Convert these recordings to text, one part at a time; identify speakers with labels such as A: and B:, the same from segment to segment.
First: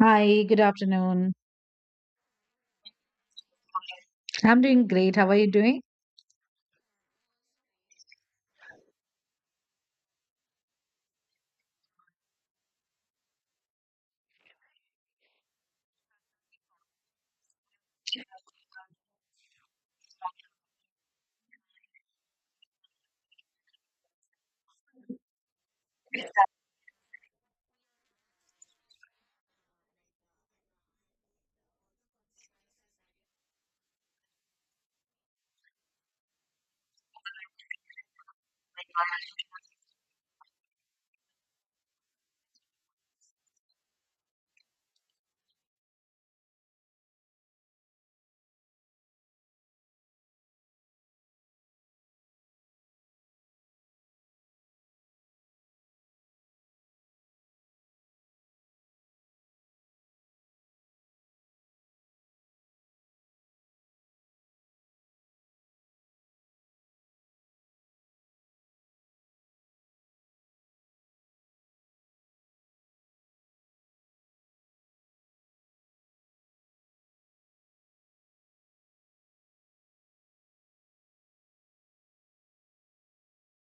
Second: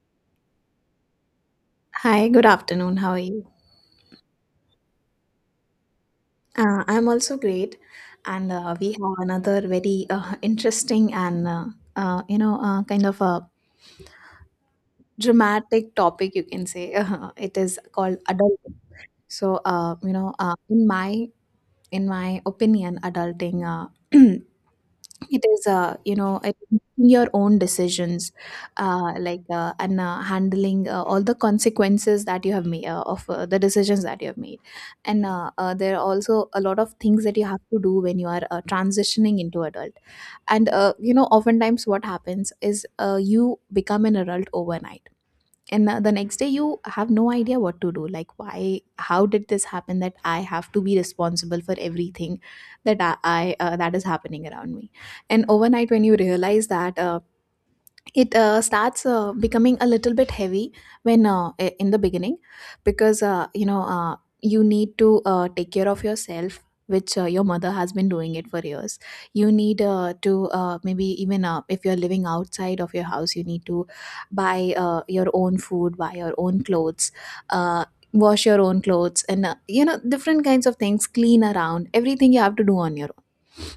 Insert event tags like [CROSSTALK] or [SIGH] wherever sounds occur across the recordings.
A: Hi, good afternoon.
B: Hi, good afternoon. How are you?
A: I'm doing great. How are you doing?
B: I'm also great, and we have another very interesting and kind of a dramatic topic, you can say. [LAUGHS] It is called adulting. So uh, you know, uh, in my in my opinion, adulting, [CLEARS THROAT] it is, you know, making your own decisions, and handling all the consequences that you have made of the decisions that you have made. And there are also a lot of things that you have to do when you are transitioning into adult. And you know, oftentimes what happens is, you become an adult overnight, and now the next day you have no idea what to do. Like, why, how did this happen, that I have to be responsible for everything that I that is happening around me. And overnight, when you realize that, it starts becoming a little bit heavy when, in the beginning, because, you know, you need to take care of yourself, which your mother has been doing it for years. You need to maybe, even if you're living outside of your house, you need to buy your own food, buy your own clothes, uh, wash your own clothes, and you know, different kinds of things, clean around, everything you have to do on your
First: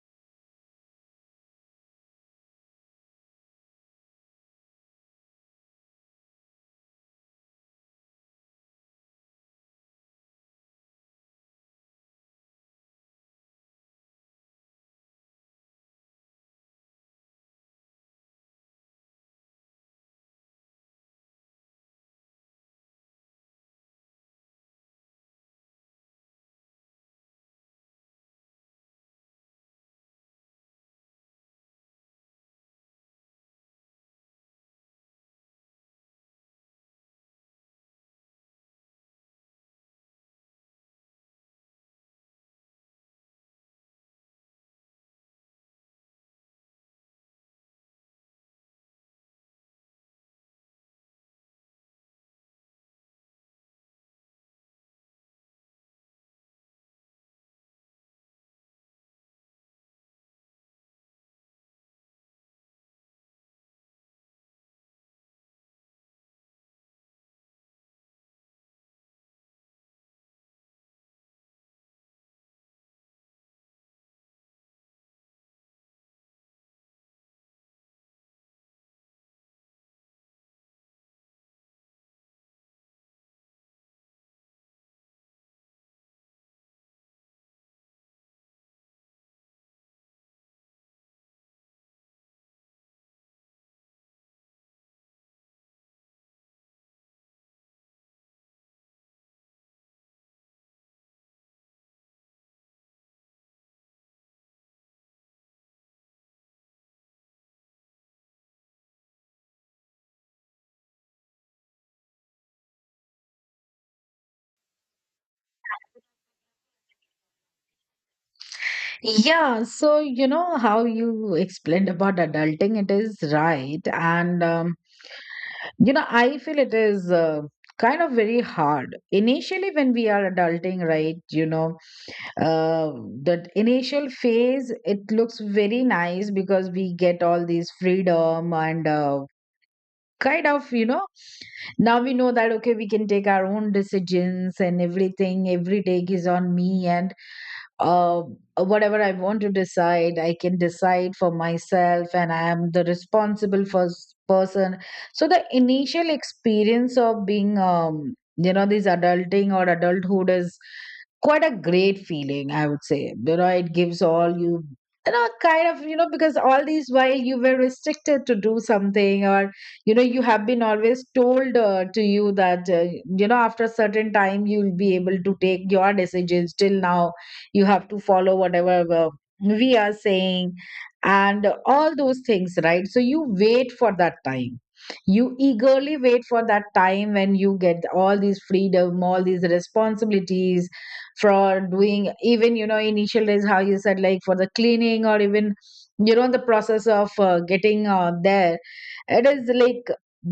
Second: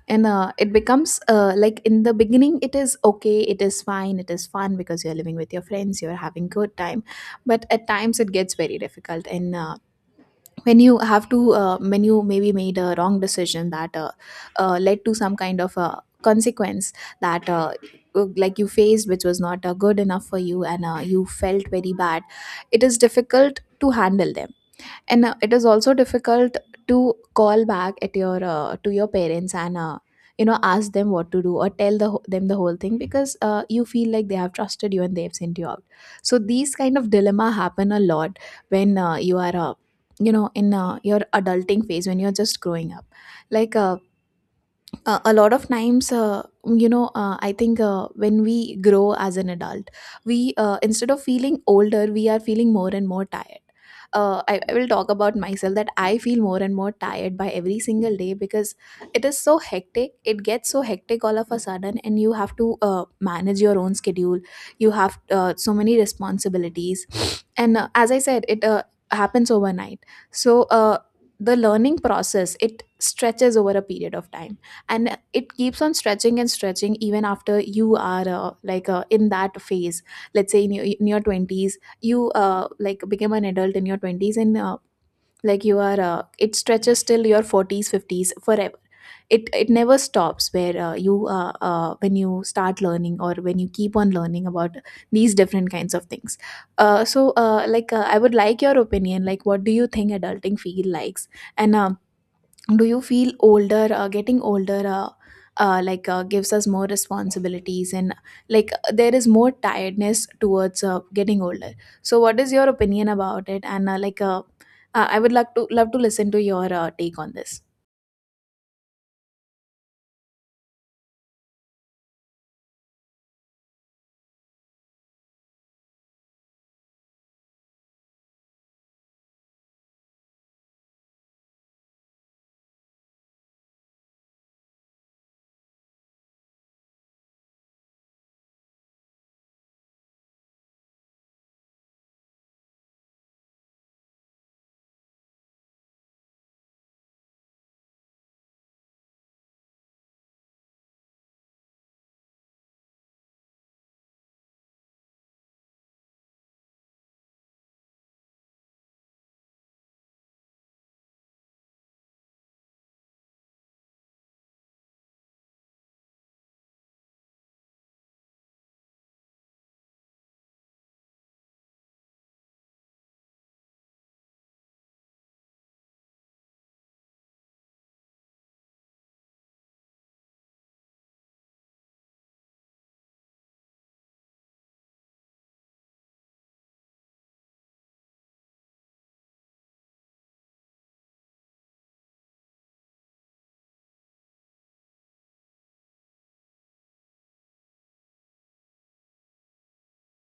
B: And it becomes, like, in the beginning, it is okay, it is fine, it is fun, because you're living with your friends, you're having good time. But at times it gets very difficult, and when you have to, when you maybe made a wrong decision that, led to some kind of consequence that, like, you faced, which was not good enough for you, and you felt very bad, it is difficult to handle them. And it is also difficult to call back at your, to your parents, and you know, ask them what to do, or tell them the whole thing, because you feel like they have trusted you and they have sent you out. So these kind of dilemma happen a lot when, you are, you know, in your adulting phase, when you're just growing up. like uh, a lot of times, you know, I think, when we grow as an adult, we, instead of feeling older, we are feeling more and more tired. I will talk about myself, that I feel more and more tired by every single day, because it is so hectic, it gets so hectic all of a sudden, and you have to manage your own schedule. You have so many responsibilities. And as I said, it happens overnight. So the learning process, it stretches over a period of time, and it keeps on stretching and stretching even after you are, like, in that phase. Let's say in your 20s, you, like, became an adult in your 20s, and like, you are, it stretches till your 40s, 50s, forever. It never stops, where, you when you start learning or when you keep on learning about these different kinds of things. I would like your opinion, like, what do you think adulting feel likes and, do you feel older, getting older, gives us more responsibilities, and, like, there is more tiredness towards getting older? So what is your opinion about it? And, I would like to love to listen to your take on this.
A: Yeah, so you know how you explained about adulting, it is right. And you know, I feel it is kind of very hard. Initially, when we are adulting, right, you know, uh, that initial phase, it looks very nice because we get all these freedom and kind of you know now we know that okay we can take our own decisions and everything every take is on me and uh, whatever I want to decide, I can decide for myself, and I am the responsible first person. So the initial experience of being, you know, this adulting or adulthood is quite a great feeling, I would say. You know, it gives all you. You know, kind of, you know, because all these while you were restricted to do something, or you know, you have been always told to you that you know after a certain time you'll be able to take your decisions. Till now, you have to follow whatever we are saying and all those things, right, so you wait for that time. You eagerly wait for that time when you get all these freedom, all these responsibilities for doing. Even, you know, initial days how you said, like, for the cleaning or even, you know, the process of getting there, it is like,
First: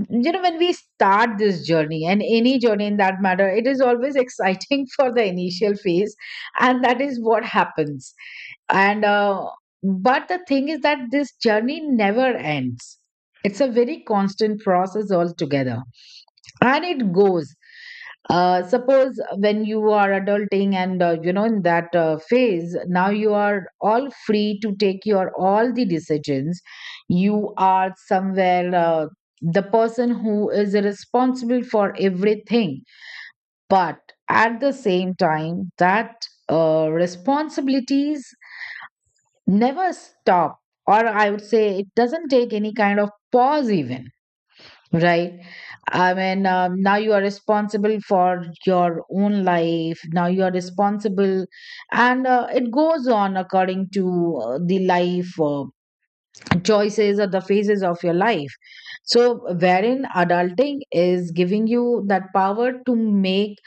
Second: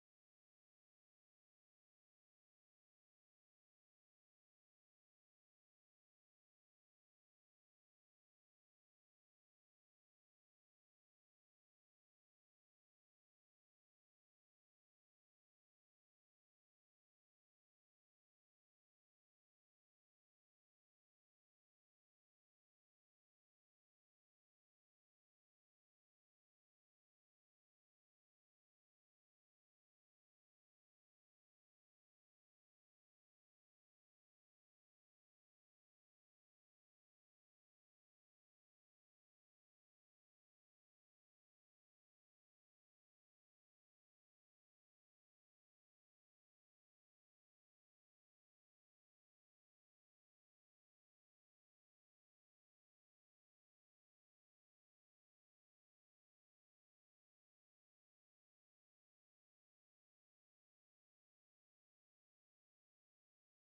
A: you know, when we start this journey, and any journey in that matter, it is always exciting [LAUGHS] for the initial phase, and that is what happens. And but the thing is that this journey never ends. It's a very constant process altogether, and it goes. Uh, suppose when you are adulting, and you know, in that phase now you are all free to take your all the decisions, you are somewhere the person who is responsible for everything. But at the same time, that responsibilities never stop, or I would say it doesn't take any kind of pause even. Right. I mean, now you are responsible for your own life. Now you are responsible, and it goes on according to the life choices or the phases of your life. So, wherein adulting is giving you that power to make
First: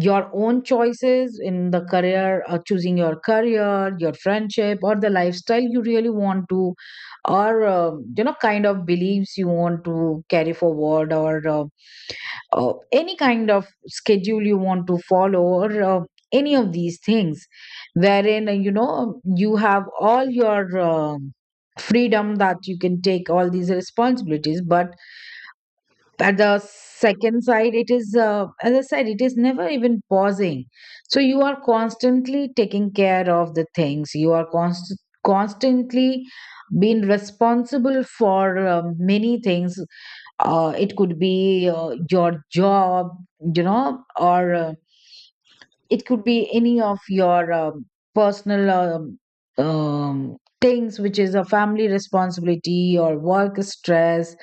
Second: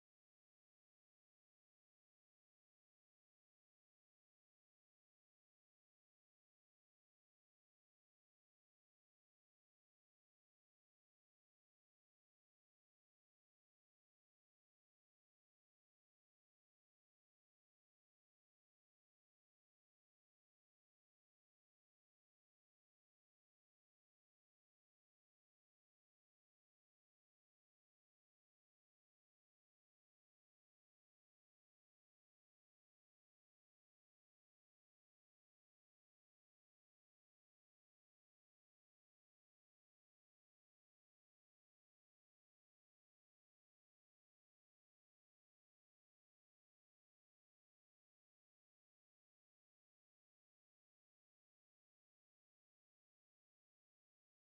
A: your own choices in the career, choosing your career, your friendship, or the lifestyle you really want to, or you know, kind of beliefs you want to carry forward, or any kind of schedule you want to follow, or any of these things, wherein you know, you have all your freedom that you can take all these responsibilities. But at the second side, it is as I said, it is never even pausing. So you are constantly taking care of the things. You are constantly being responsible for many things. It could be your job, you know, or it could be any of your personal things, which is a family responsibility or work stress,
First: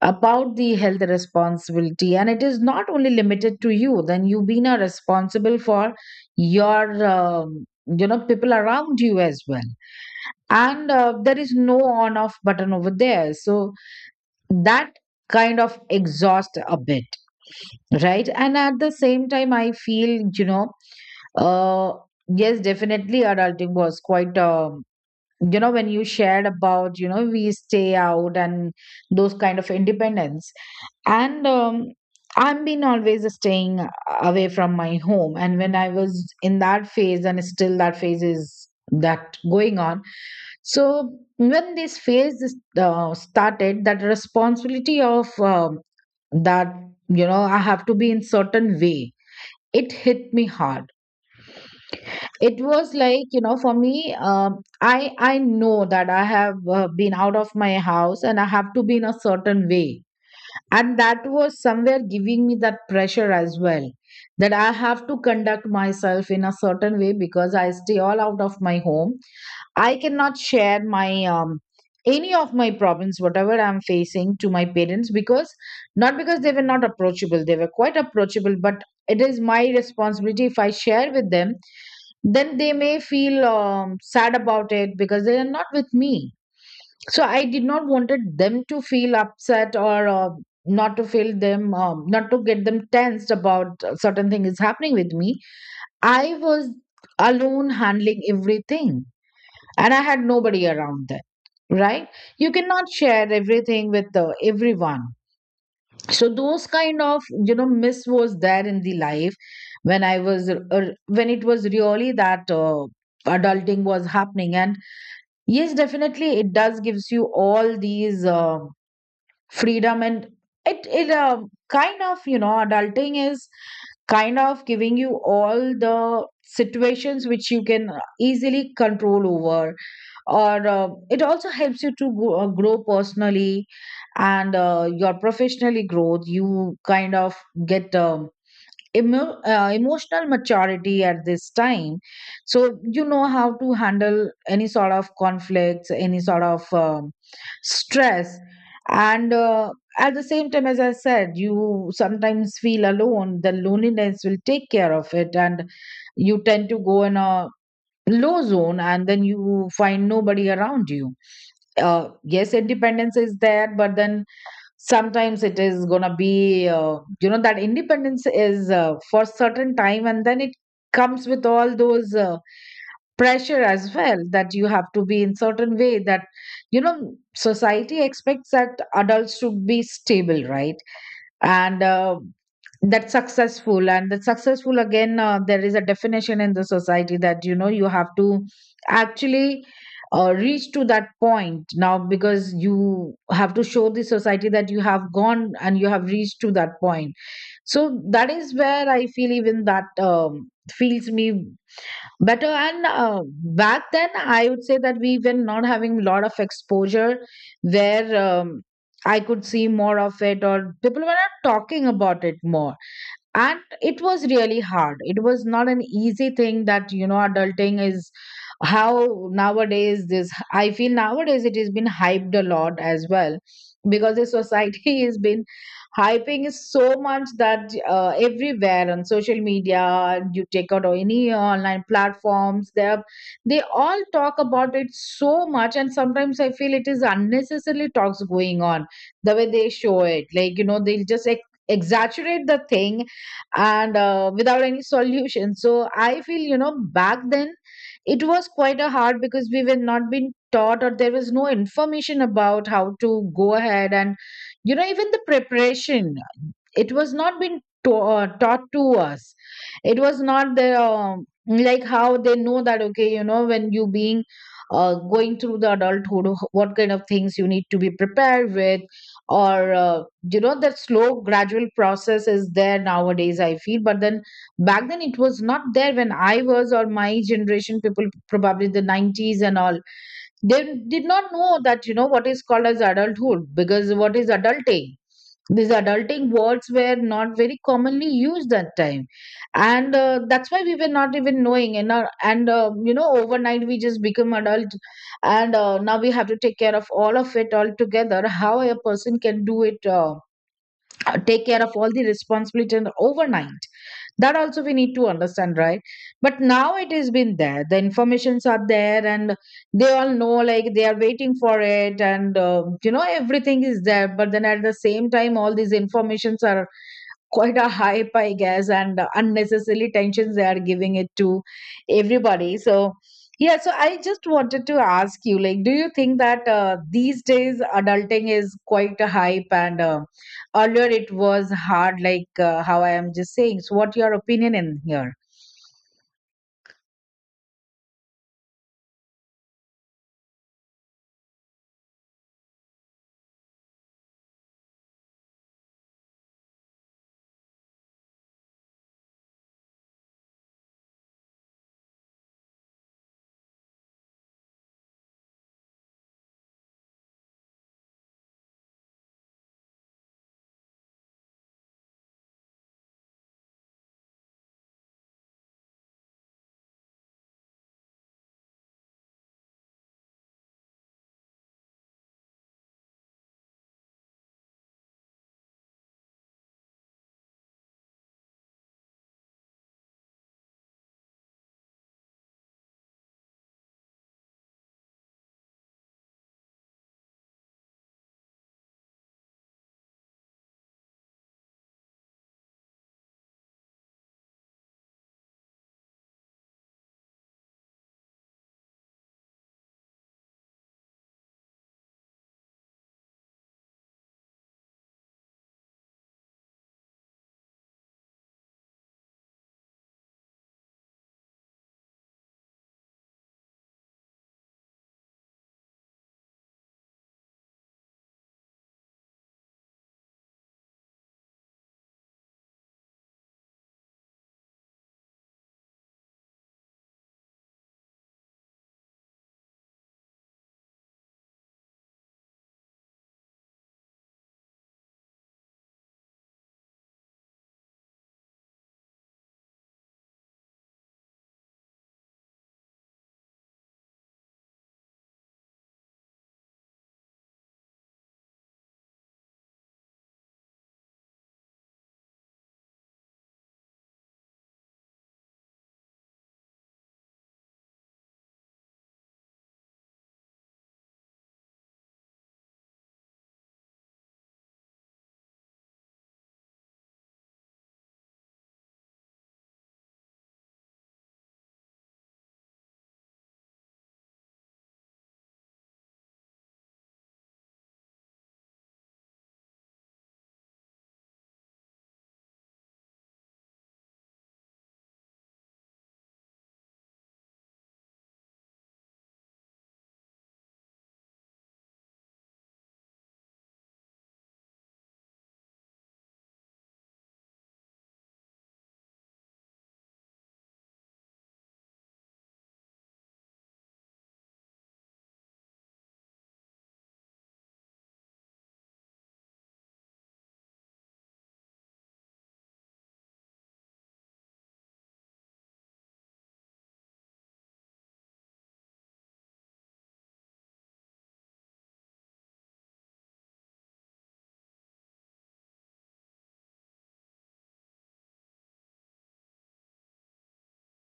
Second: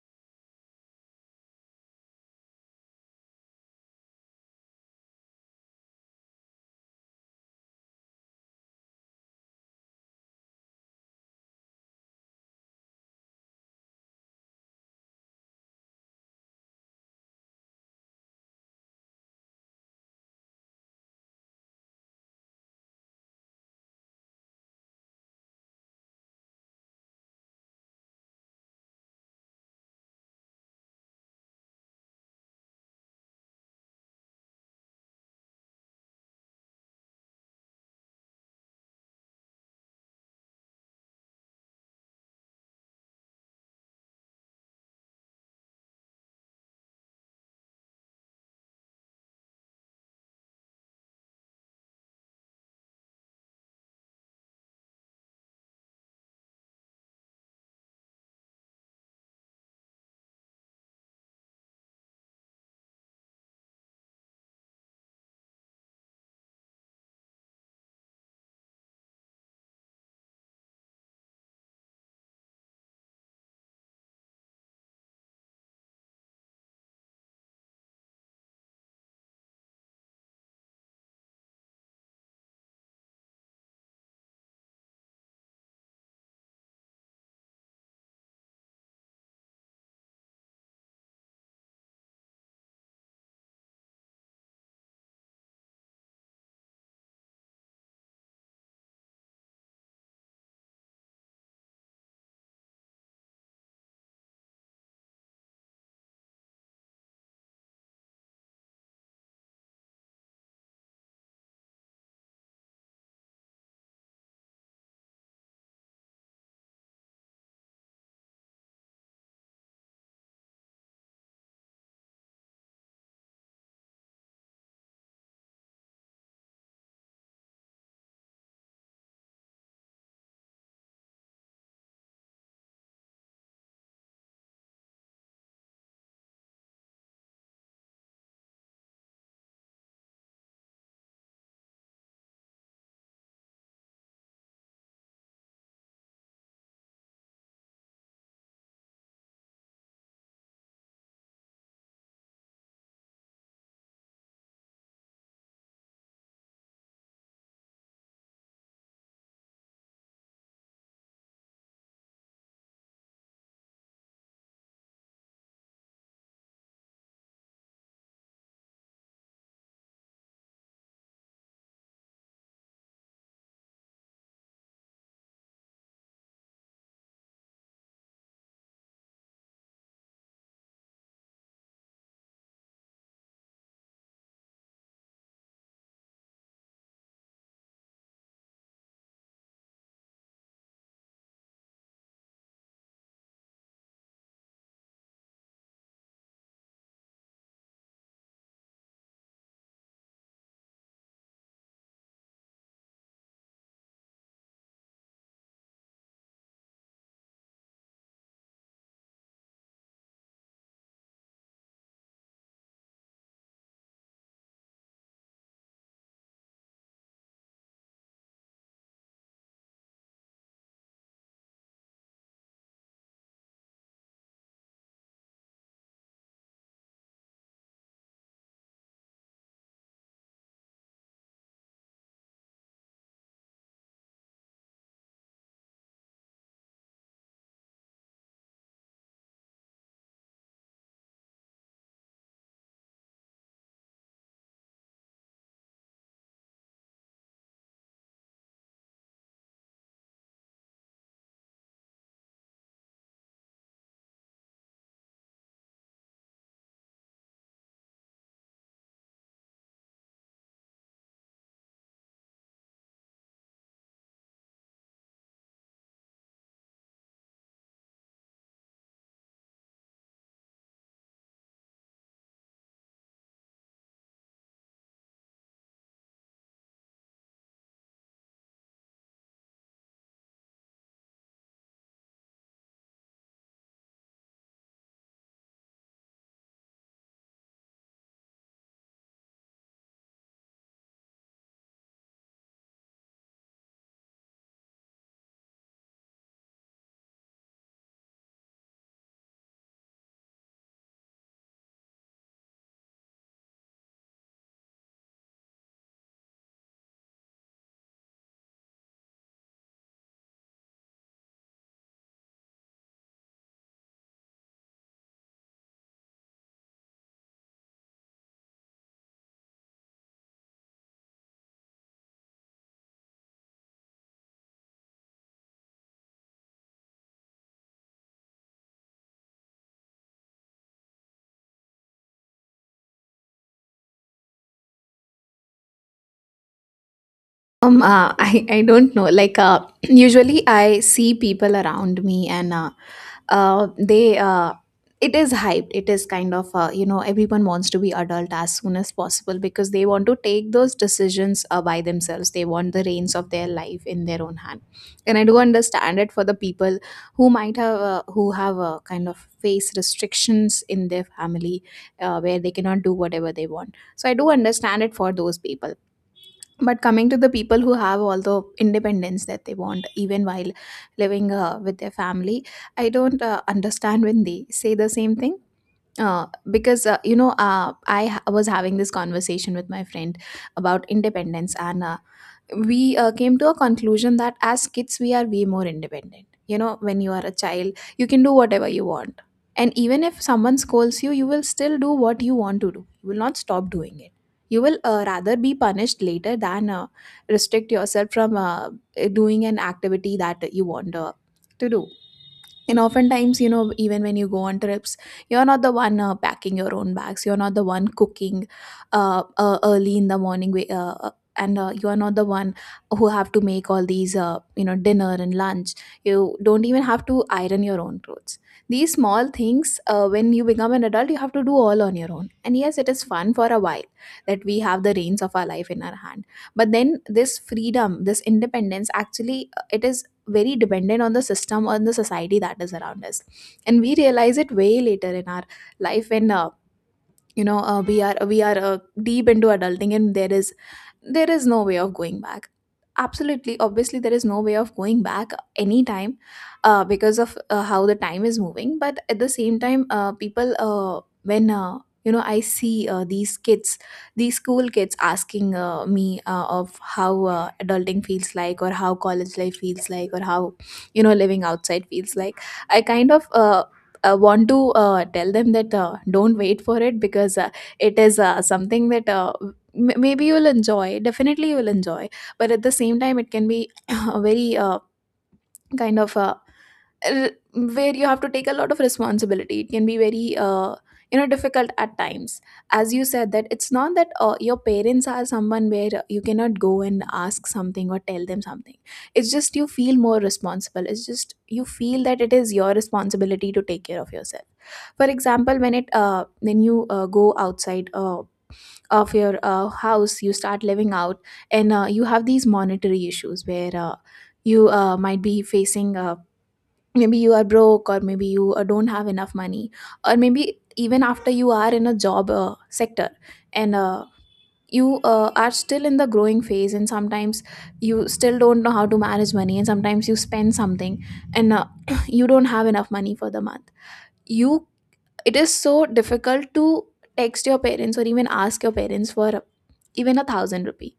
A: about the health responsibility. And it is not only limited to you, then you being are responsible for your you know, people around you as well. And there is no on off button over there, so that kind of exhaust a bit. Right. And at the same time, I feel, you know, uh, yes, definitely adulting was quite you know, when you shared about, you know, we stay out and those kind of independence. And I've been always staying away from my home. And when I was in that phase, and still that phase is that going on. So when this phase started, that responsibility of that, you know, I have to be in certain way, it hit me hard. It was like, you know, for me, I know that I have been out of my house and I have to be in a certain way, and that was somewhere giving me that pressure as well, that I have to conduct myself in a certain way because I stay all out of my home. I cannot share my any of my problems whatever I'm facing to my parents because not because they were not approachable, they were quite approachable, but it is my responsibility. If I share with them, then they may feel sad about it because they are not with me. So I did not wanted them to feel upset or not to feel them, not to get them tensed about certain thing is happening with me. I was alone handling everything, and I had nobody around then. Right. You cannot share everything with everyone. So those kind of, you know, miss was there in the life when I was when it was really that adulting was happening. And yes, definitely it does gives you all these freedom. And it kind of, you know, adulting is kind of giving you all the situations which you can easily control over, or it also helps you to go, grow personally. And your professionally growth, you kind of get emotional maturity at this time. So you know how to handle any sort of conflicts, any sort of stress. And at the same time, as I said, you sometimes feel alone, the loneliness will take care of it, and you tend to go in a low zone, and then you find nobody around you. Yes, independence is there, but then sometimes it is gonna be you know, that independence is for certain time, and then it comes with all those pressure as well, that you have to be in certain way, that you know, society expects that adults should be stable, right. And that's successful, and that successful again, there is a definition in the society that you know, you have to actually reach to that point now because you have to show the society that you have gone and you have reached to that point. So that is where I feel even that feels me better. And back then, I would say that we were not having a lot of exposure where I could see more of it, or people were not talking about it more, and it was really hard. It was not an easy thing that you know adulting is how nowadays. This I feel nowadays it has been hyped a lot as well because the society [LAUGHS] has been hyping is so much that everywhere on social media you take out or any online platforms, they all talk about it so much. And sometimes I feel it is unnecessarily talks going on, the way they show it, like, you know, they'll just exaggerate the thing, and without any solution. So I feel, you know, back then it was quite a hard because we were not being taught, or there was no information about how to go ahead. And you know, even the preparation, it was not been to, taught to us. It was not the like how they know that okay, you know, when you being going through the adulthood, what kind of things you need to be prepared with, or you know, that slow gradual process is there nowadays, I feel. But then back then it was not there when I was, or my generation people probably the 90s and all, they did not know that, you know, what is called as adulthood, because what is adulting, these adulting words were not very commonly used that time. And that's why we were not even knowing, and our, and you know, overnight we just become adult. And now we have to take care of all of it all together. How a person can do it, take care of all the responsibility and overnight, that also we need to understand, right. But now it has been there, the informations are there, and they all know, like they are waiting for it. And you know, everything is there. But then at the same time, all these informations are quite a hype, I guess, and unnecessarily tensions they are giving it to everybody. So, yeah, so I just wanted to ask you, like, do you think that these days adulting is quite a hype, and earlier it was hard, like how I am just saying. So, what your opinion in here?
B: I don't know. Like, [CLEARS THROAT] usually I see people around me, and, uh, they, uh, it is hyped. It is kind of, you know, everyone wants to be adult as soon as possible, because they want to take those decisions by themselves. They want the reins of their life in their own hand. And I do understand it for the people who might have, who have kind of face restrictions in their family, where they cannot do whatever they want. So I do understand it for those people, but coming to the people who have all the independence that they want, even while living with their family, I don't understand when they say the same thing. Because, you know, was having this conversation with my friend about independence, and we, came to a conclusion that as kids we are way more independent. You know, when you are a child, you can do whatever you want, and even if someone scolds you, you will still do what you want to do. You will not stop doing it. You will rather be punished later than restrict yourself from doing an activity that you want to do. And oftentimes, you know, even when you go on trips, you're not the one packing your own bags. You're not the one cooking early in the morning. And you are not the one who have to make all these, you know, dinner and lunch. You don't even have to iron your own clothes. These small things, when you become an adult, you have to do all on your own. And yes, it is fun for a while that we have the reins of our life in our hand. But then this freedom, this independence, actually, it is very dependent on the system, on the society that is around us, and we realize it way later in our life, when, you know, we are deep into adulting, and there is, there is no way of going back. Absolutely, obviously, there is no way of going back anytime, because of how the time is moving. But at the same time, people, when you know I see, these kids, these school kids, asking, me, of how adulting feels like, or how college life feels like, or how, you know, living outside feels like, I kind of, want to tell them that, don't wait for it, because, it is something that, maybe you will enjoy, definitely you will enjoy, but at the same time it can be [COUGHS] [CLEARS THROAT] a very, kind of uh, r- where you have to take a lot of responsibility. It can be very, you know, difficult at times. As you said, that it's not that your parents are someone where you cannot go and ask something or tell them something. It's just you feel more responsible. It's just you feel that it is your responsibility to take care of yourself. For example, when it, when you, go outside of your house, you start living out, and you have these monetary issues where, you, might be facing, maybe you are broke, or maybe you don't have enough money, or maybe even after you are in a job sector, and you, are still in the growing phase, and sometimes you still don't know how to manage money, and sometimes you spend something, and [CLEARS THROAT] you don't have enough money for the month. You, it is so difficult to text your parents, or even ask your parents for even 1,000 rupee,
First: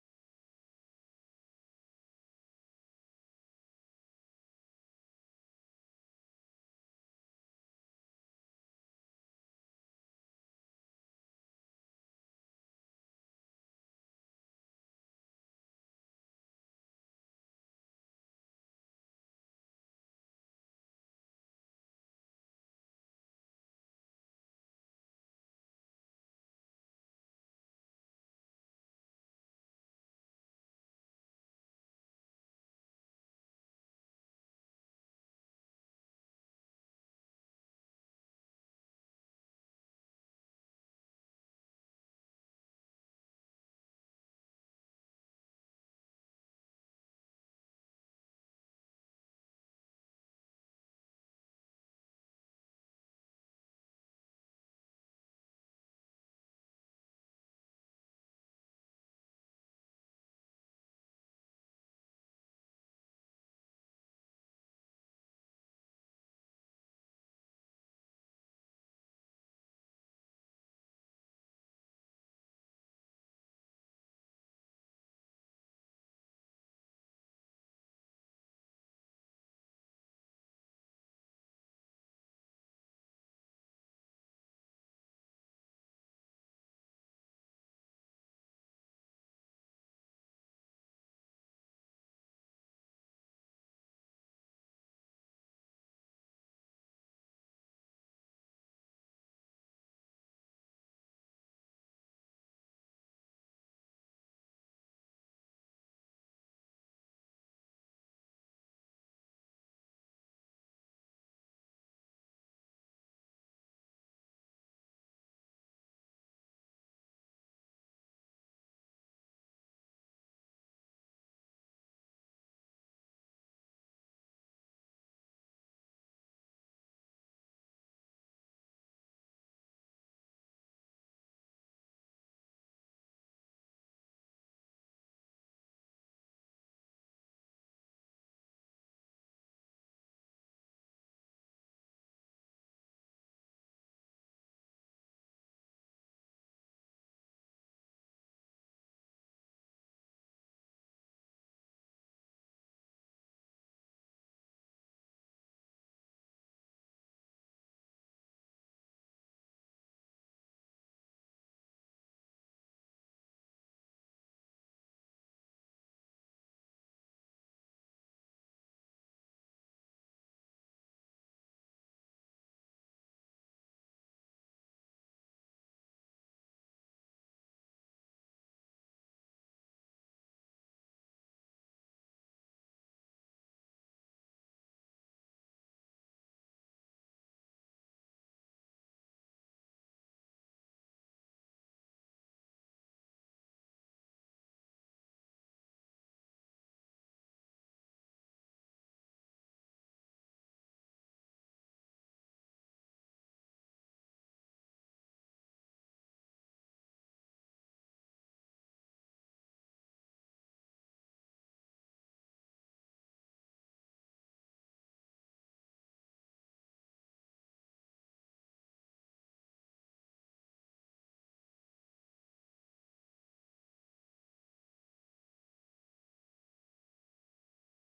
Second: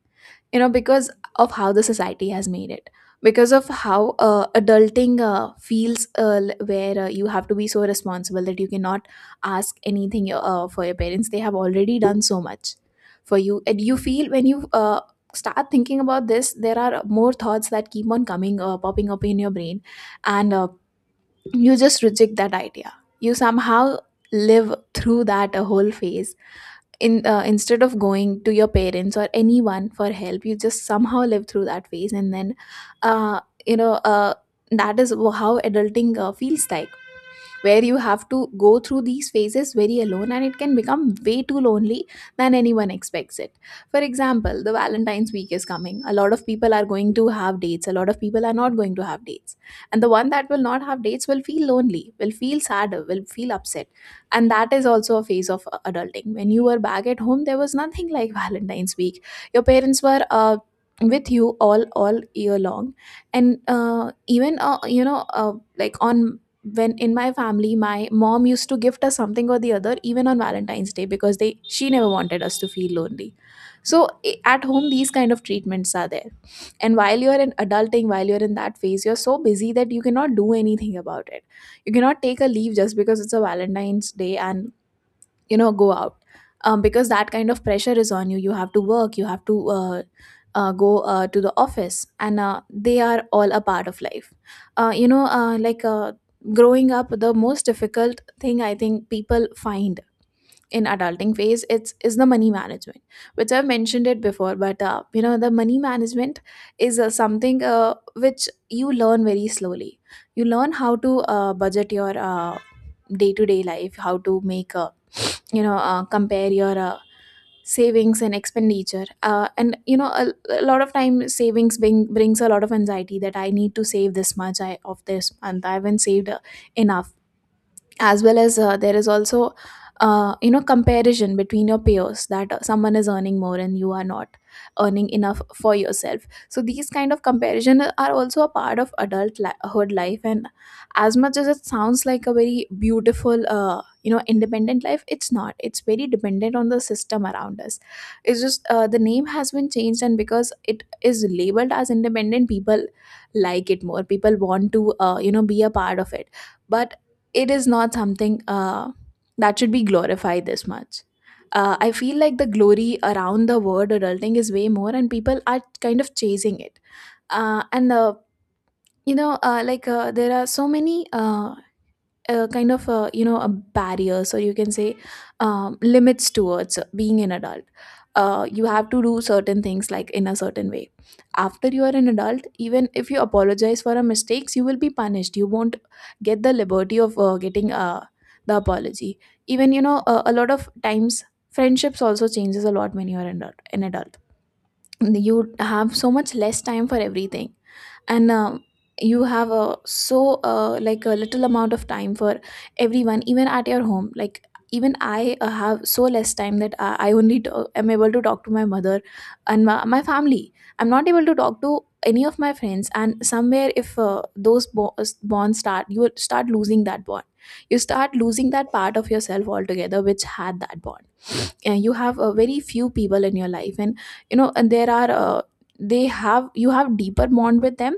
B: you know, because of how the society has made it, because of how adulting feels, where, you have to be so responsible that you cannot ask anything for your parents. They have already done so much for you, and you feel when you, start thinking about this, there are more thoughts that keep on coming, popping up in your brain, and you just reject that idea. You somehow live through that whole phase. In Instead of going to your parents or anyone for help, you just somehow live through that phase, and then, uh, you know, that is how adulting feels like, where you have to go through these phases very alone, and it can become way too lonely than anyone expects it. For example, the Valentine's week is coming. A lot of people are going to have dates, a lot of people are not going to have dates. And the one that will not have dates will feel lonely, will feel sad, will feel upset. And that is also a phase of adulting. When you were back at home, there was nothing like [LAUGHS] Valentine's week. Your parents were with you all year long and even you know like on when in my family my mom used to gift us something or the other even on Valentine's Day because they she never wanted us to feel lonely, so at home these kind of treatments are there. And while you're in adulting, while you're in that phase, you're so busy that you cannot do anything about it. You cannot take a leave just because it's a Valentine's Day and you know go out, because that kind of pressure is on you. You have to work, you have to go to the office, and they are all a part of life. uh, you know uh, like uh, Growing up, the most difficult thing I think people find in adulting phase it's is the money management, which I've mentioned it before, but the money management is something which you learn very slowly. You learn how to budget your day-to-day life, how to make you know compare your savings and expenditure, and you know a lot of time savings brings a lot of anxiety that I need to save this much I of this and I haven't saved enough. As well as there is also comparison between your peers that someone is earning more and you are not earning enough for yourself. So these kind of comparison are also a part of adulthood life. And as much as it sounds like a very beautiful independent life, it's not, it's very dependent on the system around us. It's just the name has been changed, and because it is labeled as independent, people like it more, people want to be a part of it. But it is not something that should be glorified this much. I feel like the glory around the word adulting is way more, and people are kind of chasing it. And you know, like there are so many a kind of a a barrier, so you can say, limits towards being an adult. You have to do certain things like in a certain way after you are an adult. Even if you apologize for a mistakes, you will be punished, you won't get the liberty of getting the apology. Even you know A lot of times friendships also changes a lot. When you are an adult, you have so much less time for everything. And you have a like a little amount of time for everyone, even at your home. Like even I have so less time that I only to- am able to talk to my mother and my family. I'm not able to talk to any of my friends, and somewhere if those bonds start, you will start losing that bond. You start losing that part of yourself altogether which had that bond. You have a very few people in your life, and there are they have you have deeper bond with them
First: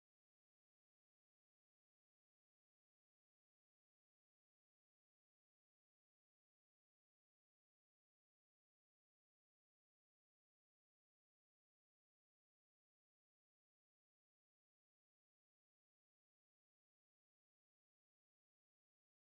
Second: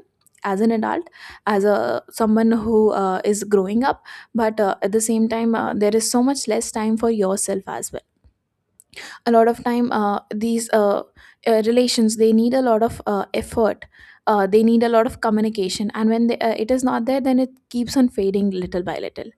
B: as an adult, as a someone who is growing up. But at the same time there is so much less time for yourself as well. A lot of time these relations, they need a lot of effort, they need a lot of communication, and when it is not there, then it keeps on fading little by little.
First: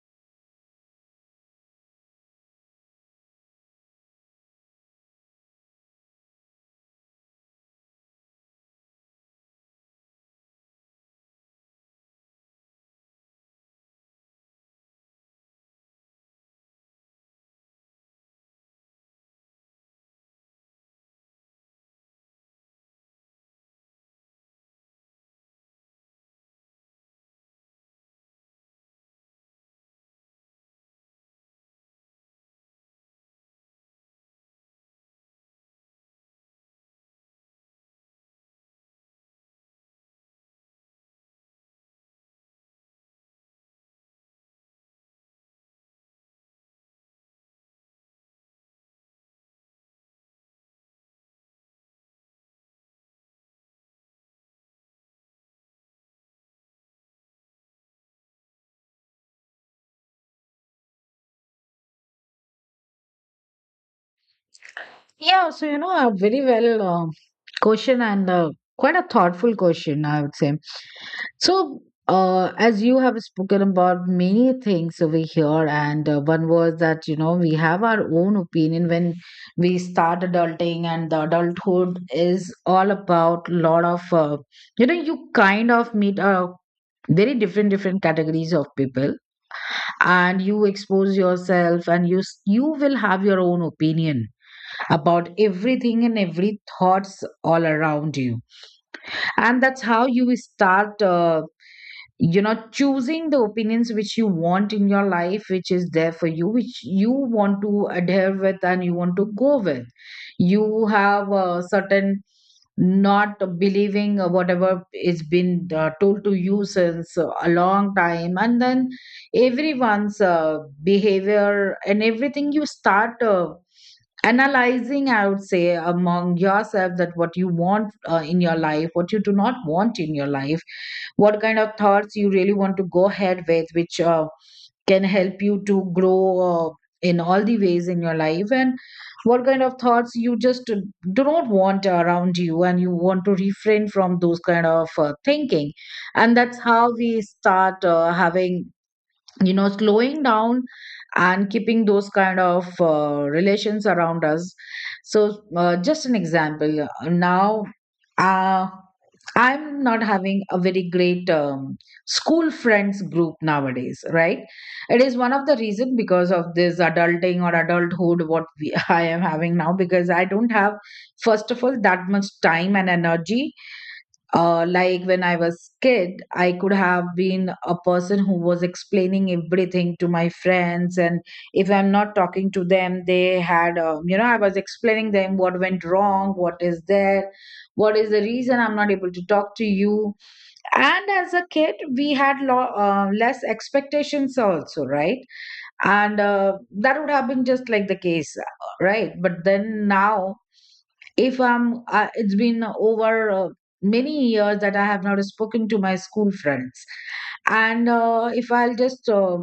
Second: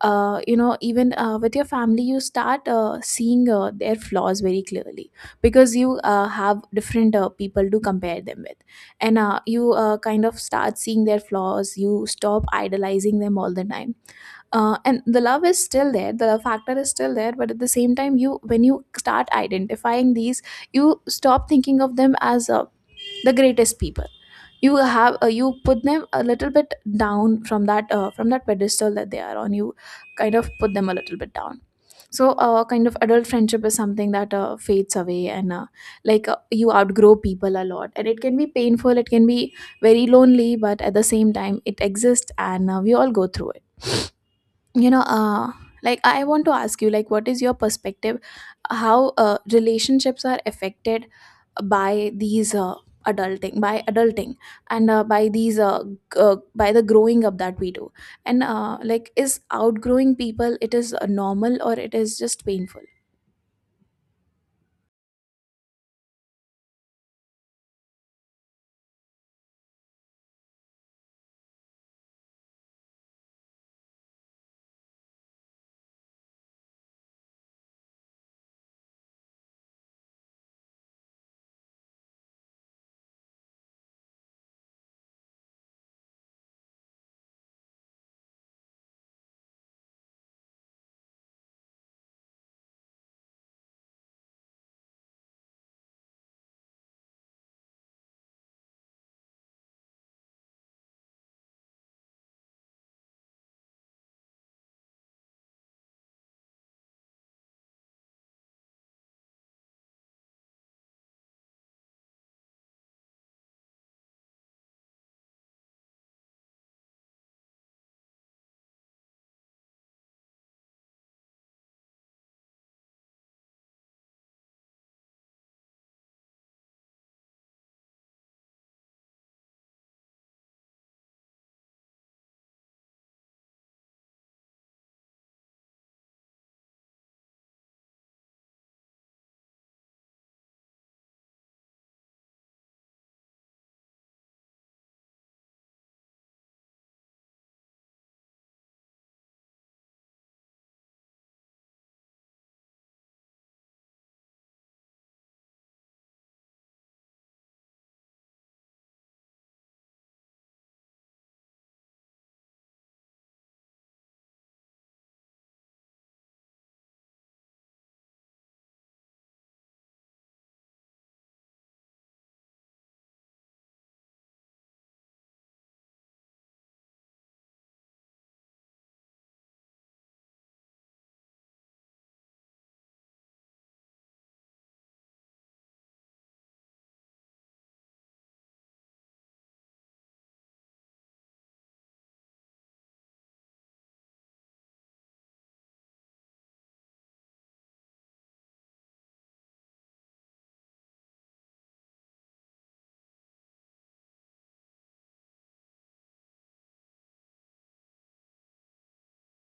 B: You know even With your family you start seeing their flaws very clearly, because you have different people to compare them with. And you kind of start seeing their flaws, you stop idolizing them all the time. And the love is still there, the love factor is still there, but at the same time you when you start identifying these, you stop thinking of them as the greatest people. You have you put them a little bit down from that pedestal that they are on. You kind of put them a little bit down. So kind of adult friendship is something that fades away. And you outgrow people a lot, and it can be painful, it can be very lonely, but at the same time it exists and we all go through it. you know uh like I want to ask you, like, what is your perspective? How relationships are affected by these adulting by adulting, and by the growing up that we do. And like, is outgrowing people, it is normal or it is just painful?
A: Yeah, so you know, a very well question, and quite a thoughtful question, I would say. So, as you have spoken about many things over here, and one was that you know we have our own opinion when we start adulting, and the adulthood is all about lot of you know you kind of meet a very different different categories of people, and you expose yourself, and you will have your own opinion about everything and every thoughts all around you, and that's how you start you know choosing the opinions which you want in your life, which is there for you, which you want to adhere with and you want to go with. You have a certain not believing whatever is been told to you since a long time, and then everyone's behavior and everything you start analyzing, I would say, among yourself that what you want in your life, what you do not want in your life, what kind of thoughts you really want to go ahead with which can help you to grow uh, in all the ways in your life, and what kind of thoughts you just do not want around you and you want to refrain from those kind of thinking. And that's how we start having, you know, slowing down and keeping those kind of relations around us. So, just an example, now, uh, I'm not having a very great school friends group nowadays, right? It is one of the reason because of this adulting or adulthood what we, [LAUGHS] I am having now, because I don't have, first of all, that much time and energy. Like when I was kid, I could have been a person who was explaining everything to my friends, and if I'm not talking to them, they had, you know, I was explaining them what went wrong, what is there, what is the reason I'm not able to talk to you. And as a kid, we had less expectations also, right? And that would have been just like the case, right? But then now, if I'm, it's been over many years that I have not spoken to my school friends, and if I'll just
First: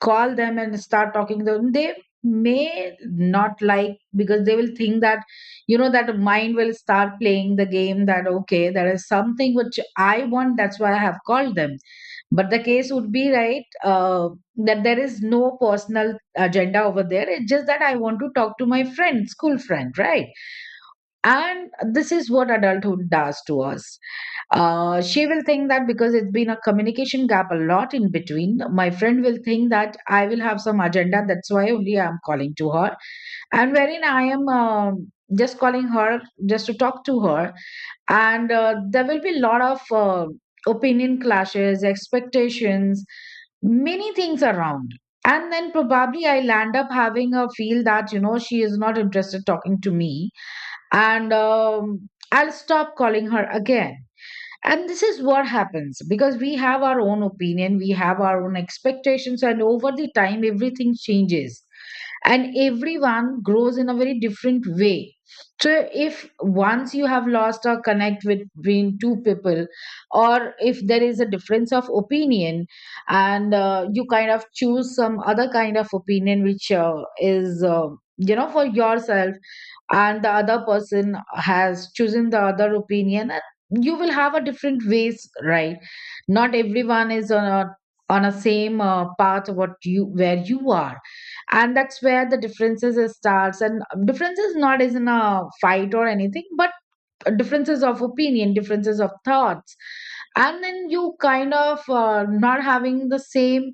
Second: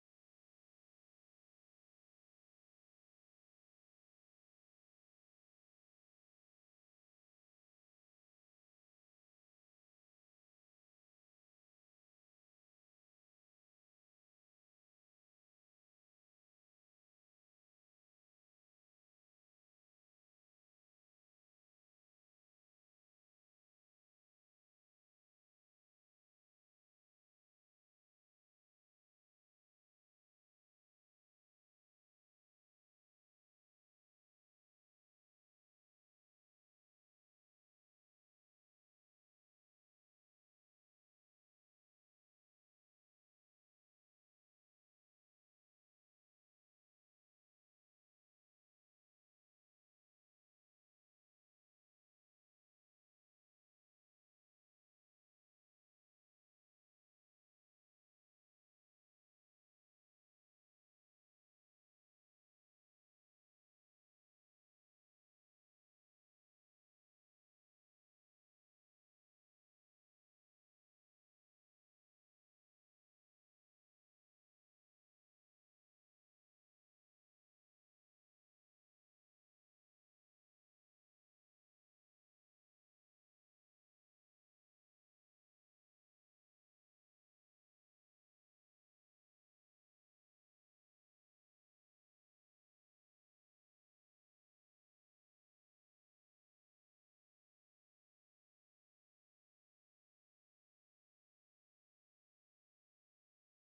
A: call them and start talking to them, they may not like, because they will think that, you know, that mind will start playing the game that okay, there is something which I want, that's why I have called them. But the case would be, right, uh, that there is no personal agenda over there. It's just that I want to talk to my friend, school friend, right? And this is what adulthood does to us. She will think that because it's been a communication gap a lot in between, my friend will think that I will have some agenda. That's why only I'm calling to her. And wherein I am just calling her, just to talk to her. And there will be a lot of opinion clashes, expectations, many things around. And then probably I'll end up having a feel that, you know, she is not interested talking to me, and I'll stop calling her again. And this is what happens because we have our own opinion, we have our own expectations, and over the time, everything changes and everyone grows in a very different way. So, if once you have lost a connect with between two people, or if there is a difference of opinion, and you kind of choose some other kind of opinion which is, you know, for yourself, and the other person has chosen the other opinion, and you will have a different ways, right? Not everyone is on a same path what you where you are. And that's where the differences is starts, and differences not is in a fight or anything, but differences of opinion, differences of thoughts. And then you kind of not having the same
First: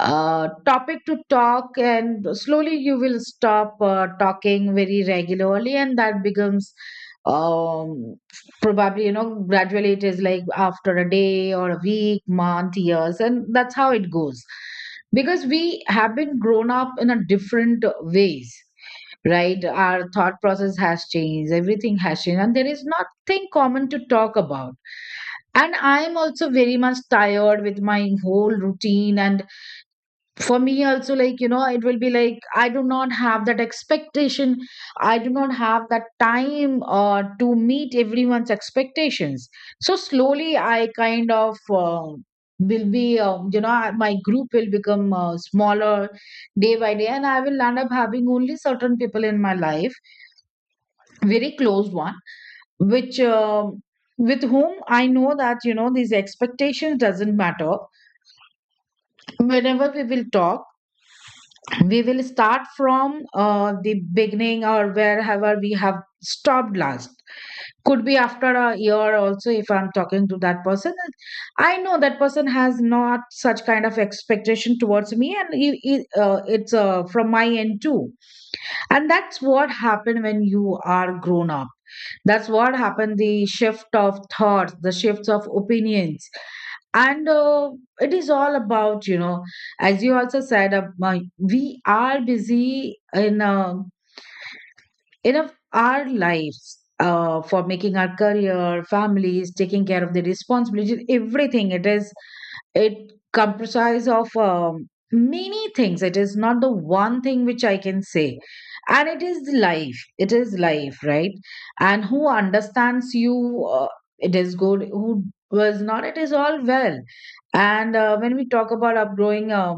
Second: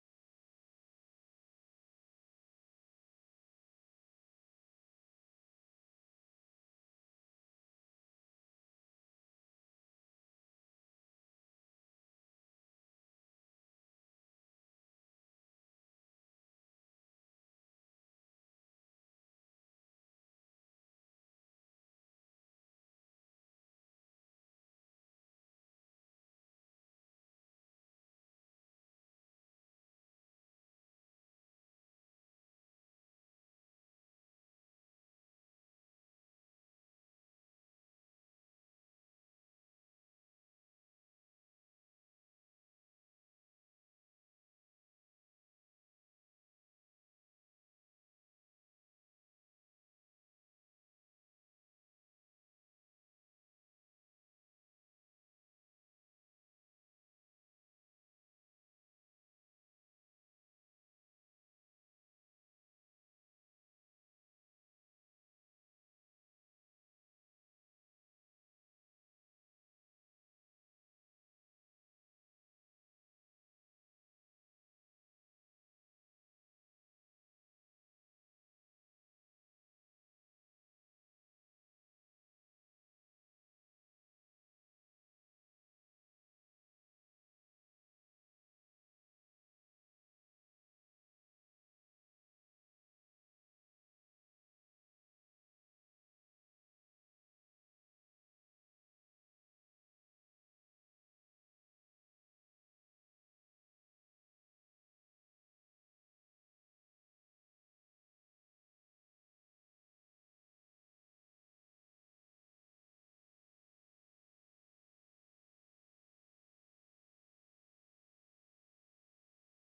A: topic to talk, and slowly you will stop talking very regularly, and that becomes, um probably, you know, gradually it is like after a day or a week, month, years, and that's how it goes. Because we have been grown up in a different ways, right? Our thought process has changed, everything has changed, and there is nothing common to talk about. And I am also very much tired with my whole routine, and for me also, like, you know, it will be like I do not have that expectation, I do not have that time to meet everyone's expectations. So slowly I kind of uh, will be, you know, my group will become smaller day by day, and I will end up having only certain people in my life, very close one, which, with whom I know that, you know, these expectations doesn't matter. Whenever we will talk, we will start from the beginning or wherever we have stopped last. Could be after a year also. If I'm talking to that person, I know that person has not such kind of expectation towards me, and he, it's from my end too. And that's what happened when you are grown up. That's what happened, the shift of thoughts, the shifts of opinions. And it is all about, you know, as you also said, we are busy in enough our lives for making our career, families, taking care of the responsibilities, everything. It is, it comprises of many things. It is not the one thing which I can say. And it is life, it is life, right? And who understands you, it is good. Who was not, it is all well. And when we talk about upgrowing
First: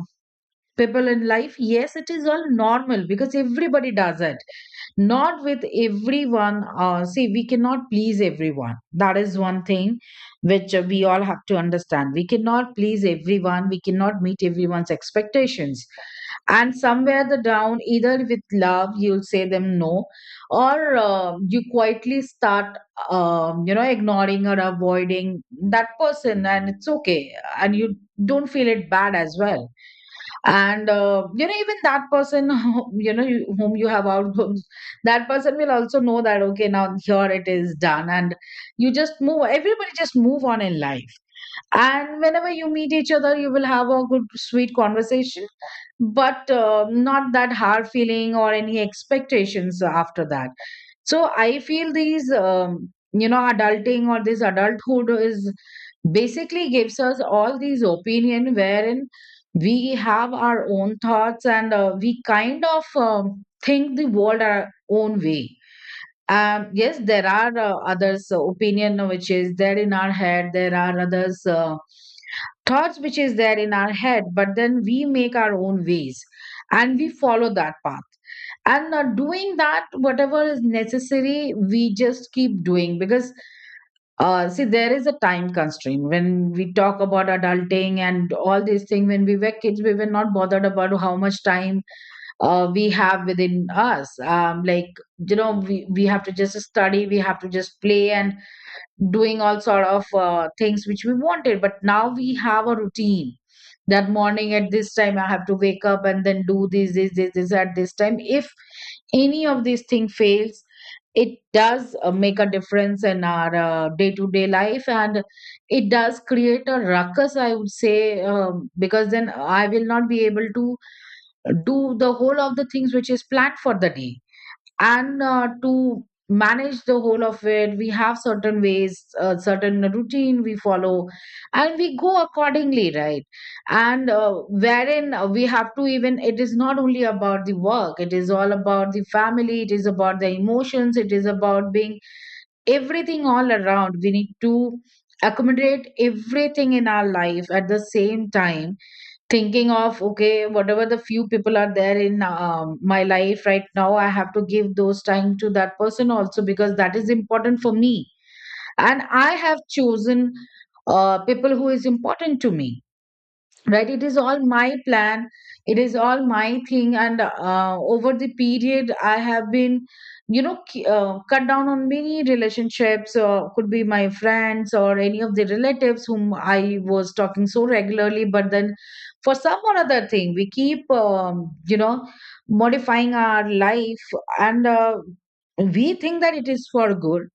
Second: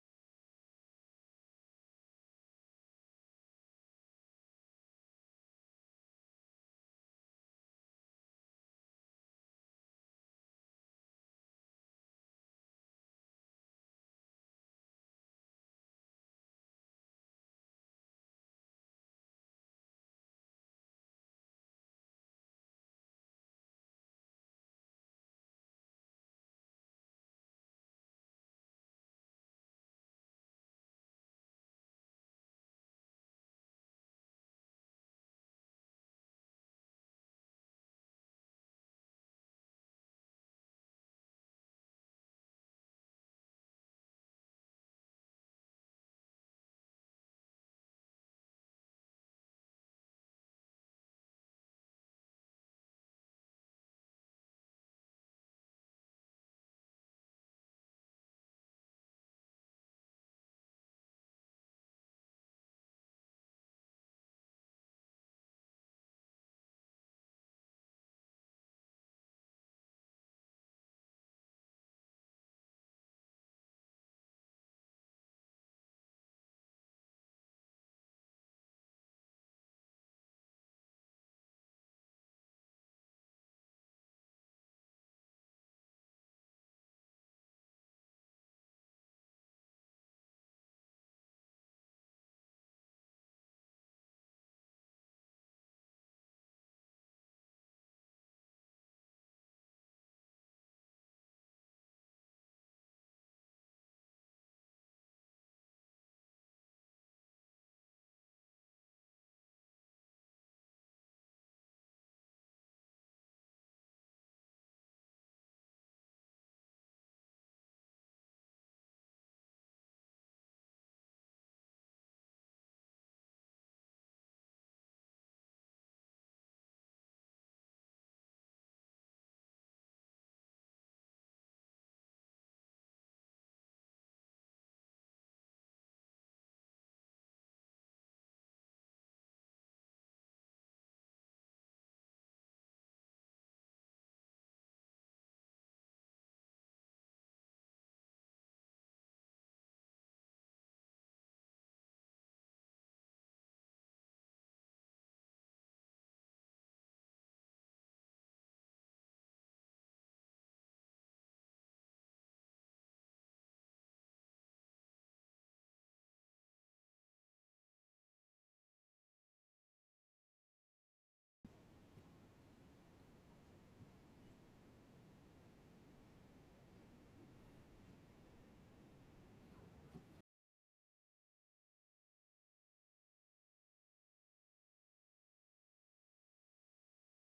A: people in life, yes, it is all normal because everybody does it. Not with everyone. See, we cannot please everyone. That is one thing which we all have to understand. We cannot please everyone, we cannot meet everyone's expectations. And somewhere the down, either with love you'll say them no, or you quietly start, you know, ignoring or avoiding that person, and it's okay. And you don't feel it bad as well. And you know, even that person [LAUGHS] you know whom you have outgrown, [LAUGHS] that person will also know that okay, now here it is done, and you just move, everybody just move on in life. And whenever you meet each other, you will have a good sweet conversation, but not that hard feeling or any expectations after that. So I feel these, you know, adulting or this adulthood is basically gives us all these opinion, wherein we have our own thoughts, and we kind of think the world our own way. Yes, there are others opinion which is there in our head, there are others thoughts which is there in our head, but then we make our own ways, and we follow that path. And doing that, whatever is necessary, we just keep doing. Because see, there is a time constraint when we talk about adulting and all these things. When we were kids, we were not bothered about how much time we have within us. Like, you know, we have to just study, we have to just play, and doing all sort of things which we wanted. But now we have a routine. That morning at this time, I have to wake up, and then do this, this, this, this at this time. If any of these thing fails, it does make a difference in our day-to-day life, and it does create a ruckus, I would say, because then I will not be able to do the whole of the things which is planned for the day. And to manage the whole of it, we have certain ways, certain routine we follow, and we go accordingly, right? And wherein we have to, even it is not only about the work, it is all about the family, it is about the emotions, it is about being everything all around. We need to accommodate everything in our life at the same time, thinking of okay, whatever the few people are there in, my life right now, I have to give those time to that person also, because that is important for me. And I have chosen people who is important to me, right? It is all my plan, it is all my thing. And over the period, I have been, you know, cut down on many relationships, could be my friends or any of the relatives whom I was talking so regularly, but then for some or other thing we keep, you know, modifying our life. And we think that it is for good,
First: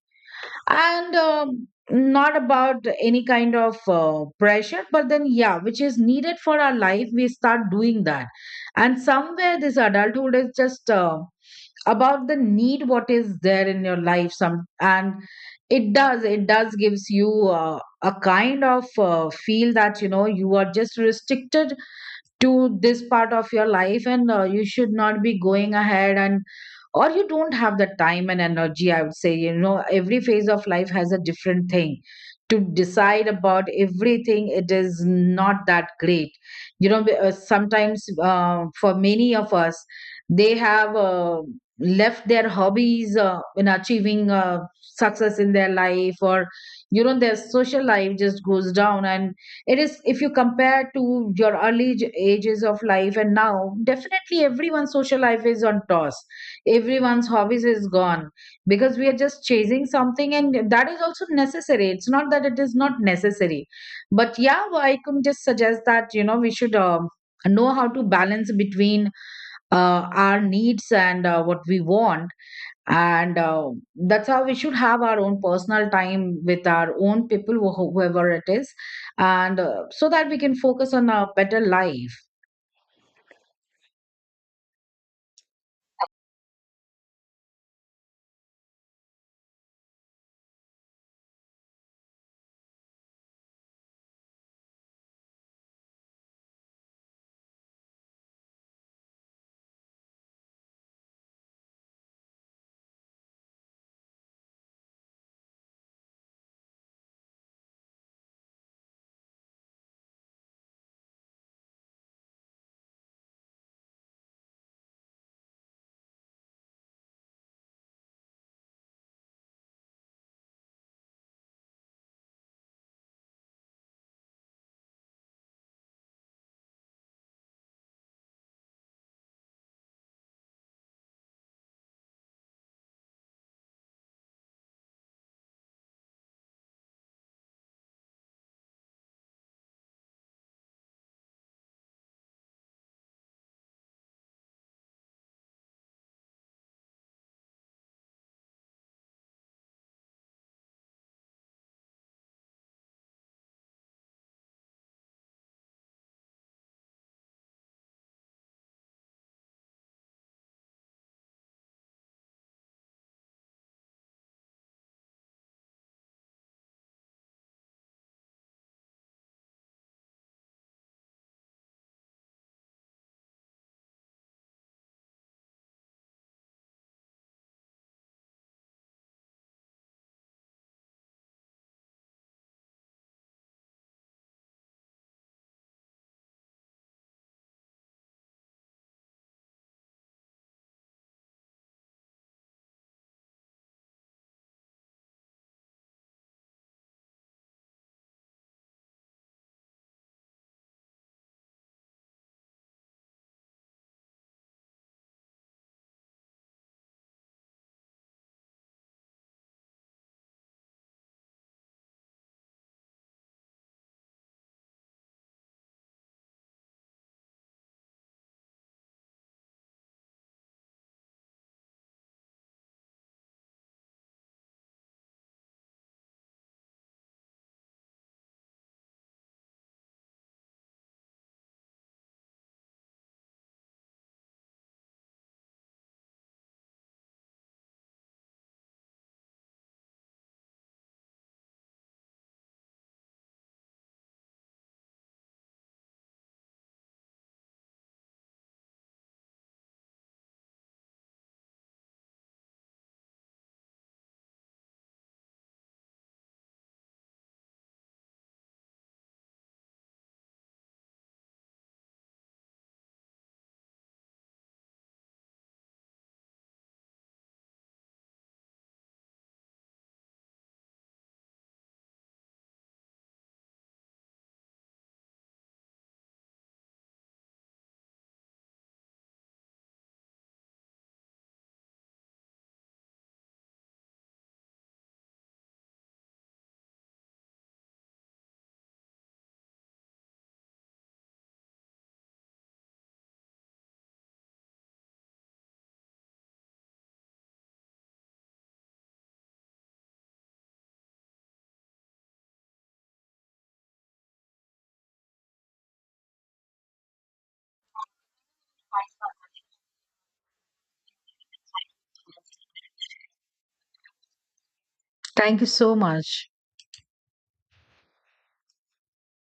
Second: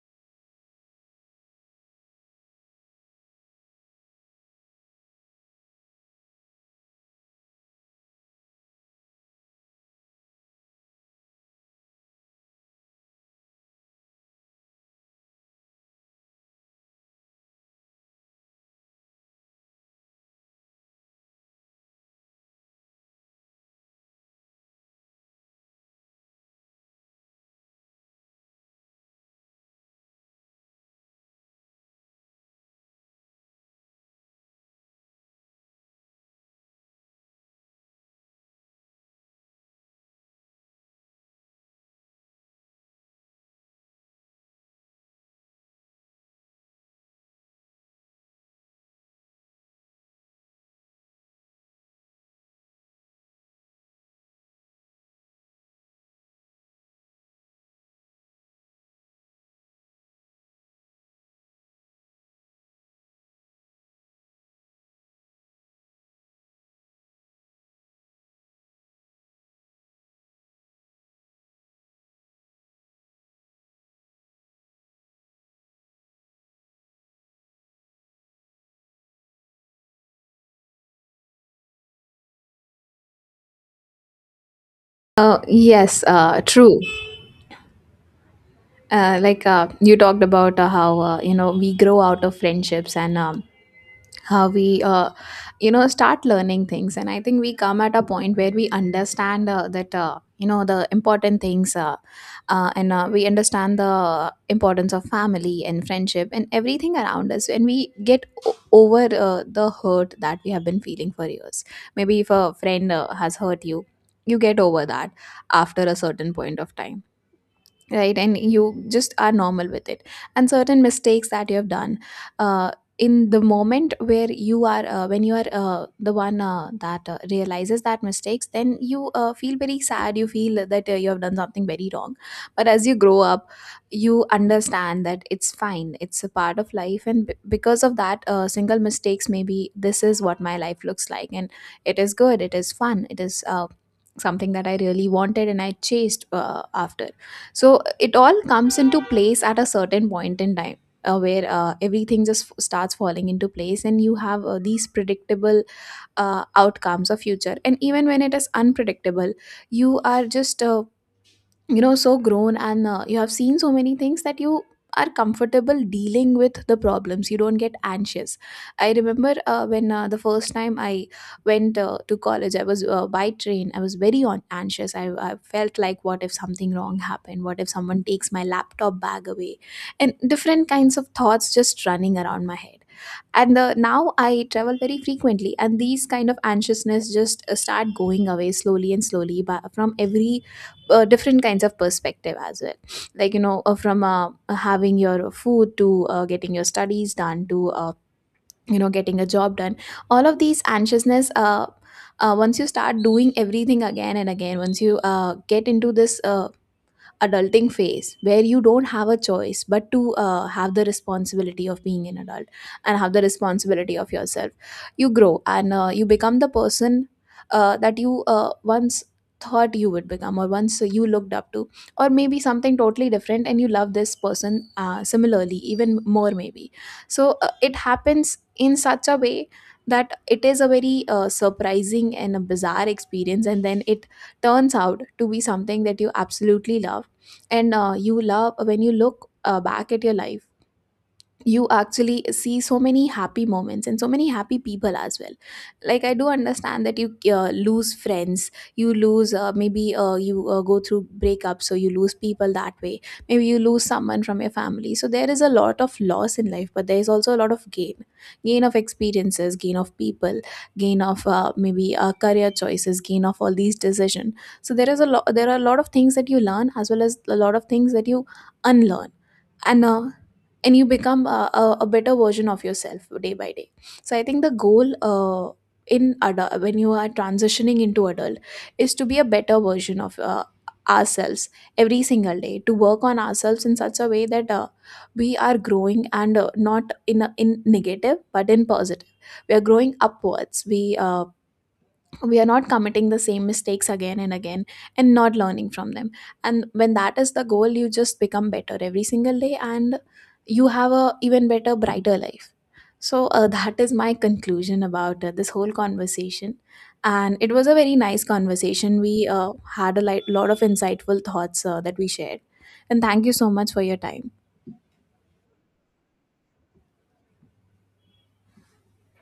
A: and not about any kind of pressure, but then yeah, which is needed for our life, we start doing that. And somewhere this adulthood is just about the need, what is there in your life some. And it does, it does gives you a kind of feel that, you know, you are just restricted to this part of your life, and you should not be going ahead, and or you don't have the time and energy, I would say. You know, every phase of life has a different thing to decide about everything. It is not that great. You know, sometimes, for many of us, they have left their hobbies in achieving success in their life, or you know, their social life just goes down. And it is, if you compare to your early ages of life and now, definitely everyone's social life is on toss, everyone's hobbies is gone, because we are just chasing something. And that is also necessary, it's not that it is not necessary. But yeah, I can just suggest that, you know, we should, know how to balance between our needs and what we want. And that's how we should have our own personal time with our own people, whoever it is. And so that we can focus on a better life.
B: Yes, true. Like you talked about how we grow out of friendships, and how we start learning things. And I think we come at a point where we understand that you know the important things, and we understand the importance of family and friendship and everything around us, and we get over the hurt that we have been feeling for years. Maybe if a friend has hurt you, you get over that after a certain point of time, right? And you just are normal with it. And certain mistakes that you have done uh, in the moment, where you are when you are the one that realizes that mistakes, then you feel very sad, you feel that you have done something very wrong. But as you grow up, you understand that it's fine, it's a part of life, and because of that single mistakes, maybe this is what my life looks like. And it is good, it is fun, it is something that I really wanted and I chased after. So it all comes into place at a certain point in time. Where everything just starts falling into place, and you have these predictable outcomes of future. And even when it is unpredictable, you are just so grown, and you have seen so many things that you are comfortable dealing with the problems, you don't get anxious. I remember when the first time I went to college, I was by train, I was very on anxious. I felt like what if something wrong happened, what if someone takes my laptop bag away, and different kinds of thoughts just running around my head. And the now I travel very frequently, and these kind of anxiousness just start going away slowly and slowly from every different kinds of perspective as well. Like you know from having your food to getting your studies done to getting a job done. All of these anxiousness, once you start doing everything again and again, once you get into this adulting phase where you don't have a choice but to have the responsibility of being an adult and have the responsibility of yourself, you grow. And you become the person that you once thought you would become, or once you looked up to, or maybe something totally different, and you love this person similarly, even more maybe. So it happens in such a way that it is a very surprising and a bizarre experience, and then it turns out to be something that you absolutely love. And you love when you look back at your life, you actually see so many happy moments and so many happy people as well. Like I do understand that you lose friends, you lose maybe you go through breakups, so you lose people that way. Maybe you lose someone from your family, so there is a lot of loss in life, but there is also a lot of gain. Gain of experiences, gain of people, gain of maybe career choices, gain of all these decisions. So there are a lot of things that you learn, as well as a lot of things that you unlearn. and uh, and you become a better version of yourself day by day. So I think the goal in when you are transitioning into adult is to be a better version of ourselves every single day, to work on ourselves in such a way that we are growing, and not in in negative but in positive. We are growing upwards. We are not committing the same mistakes again and again and not learning from them. And when that is the goal, you just become better every single day, and you have a even better brighter life. So that is my conclusion about this whole conversation. And it was a very nice conversation, we had a lot of insightful thoughts that we shared. And thank you so much for your time.
A: Thank you so much.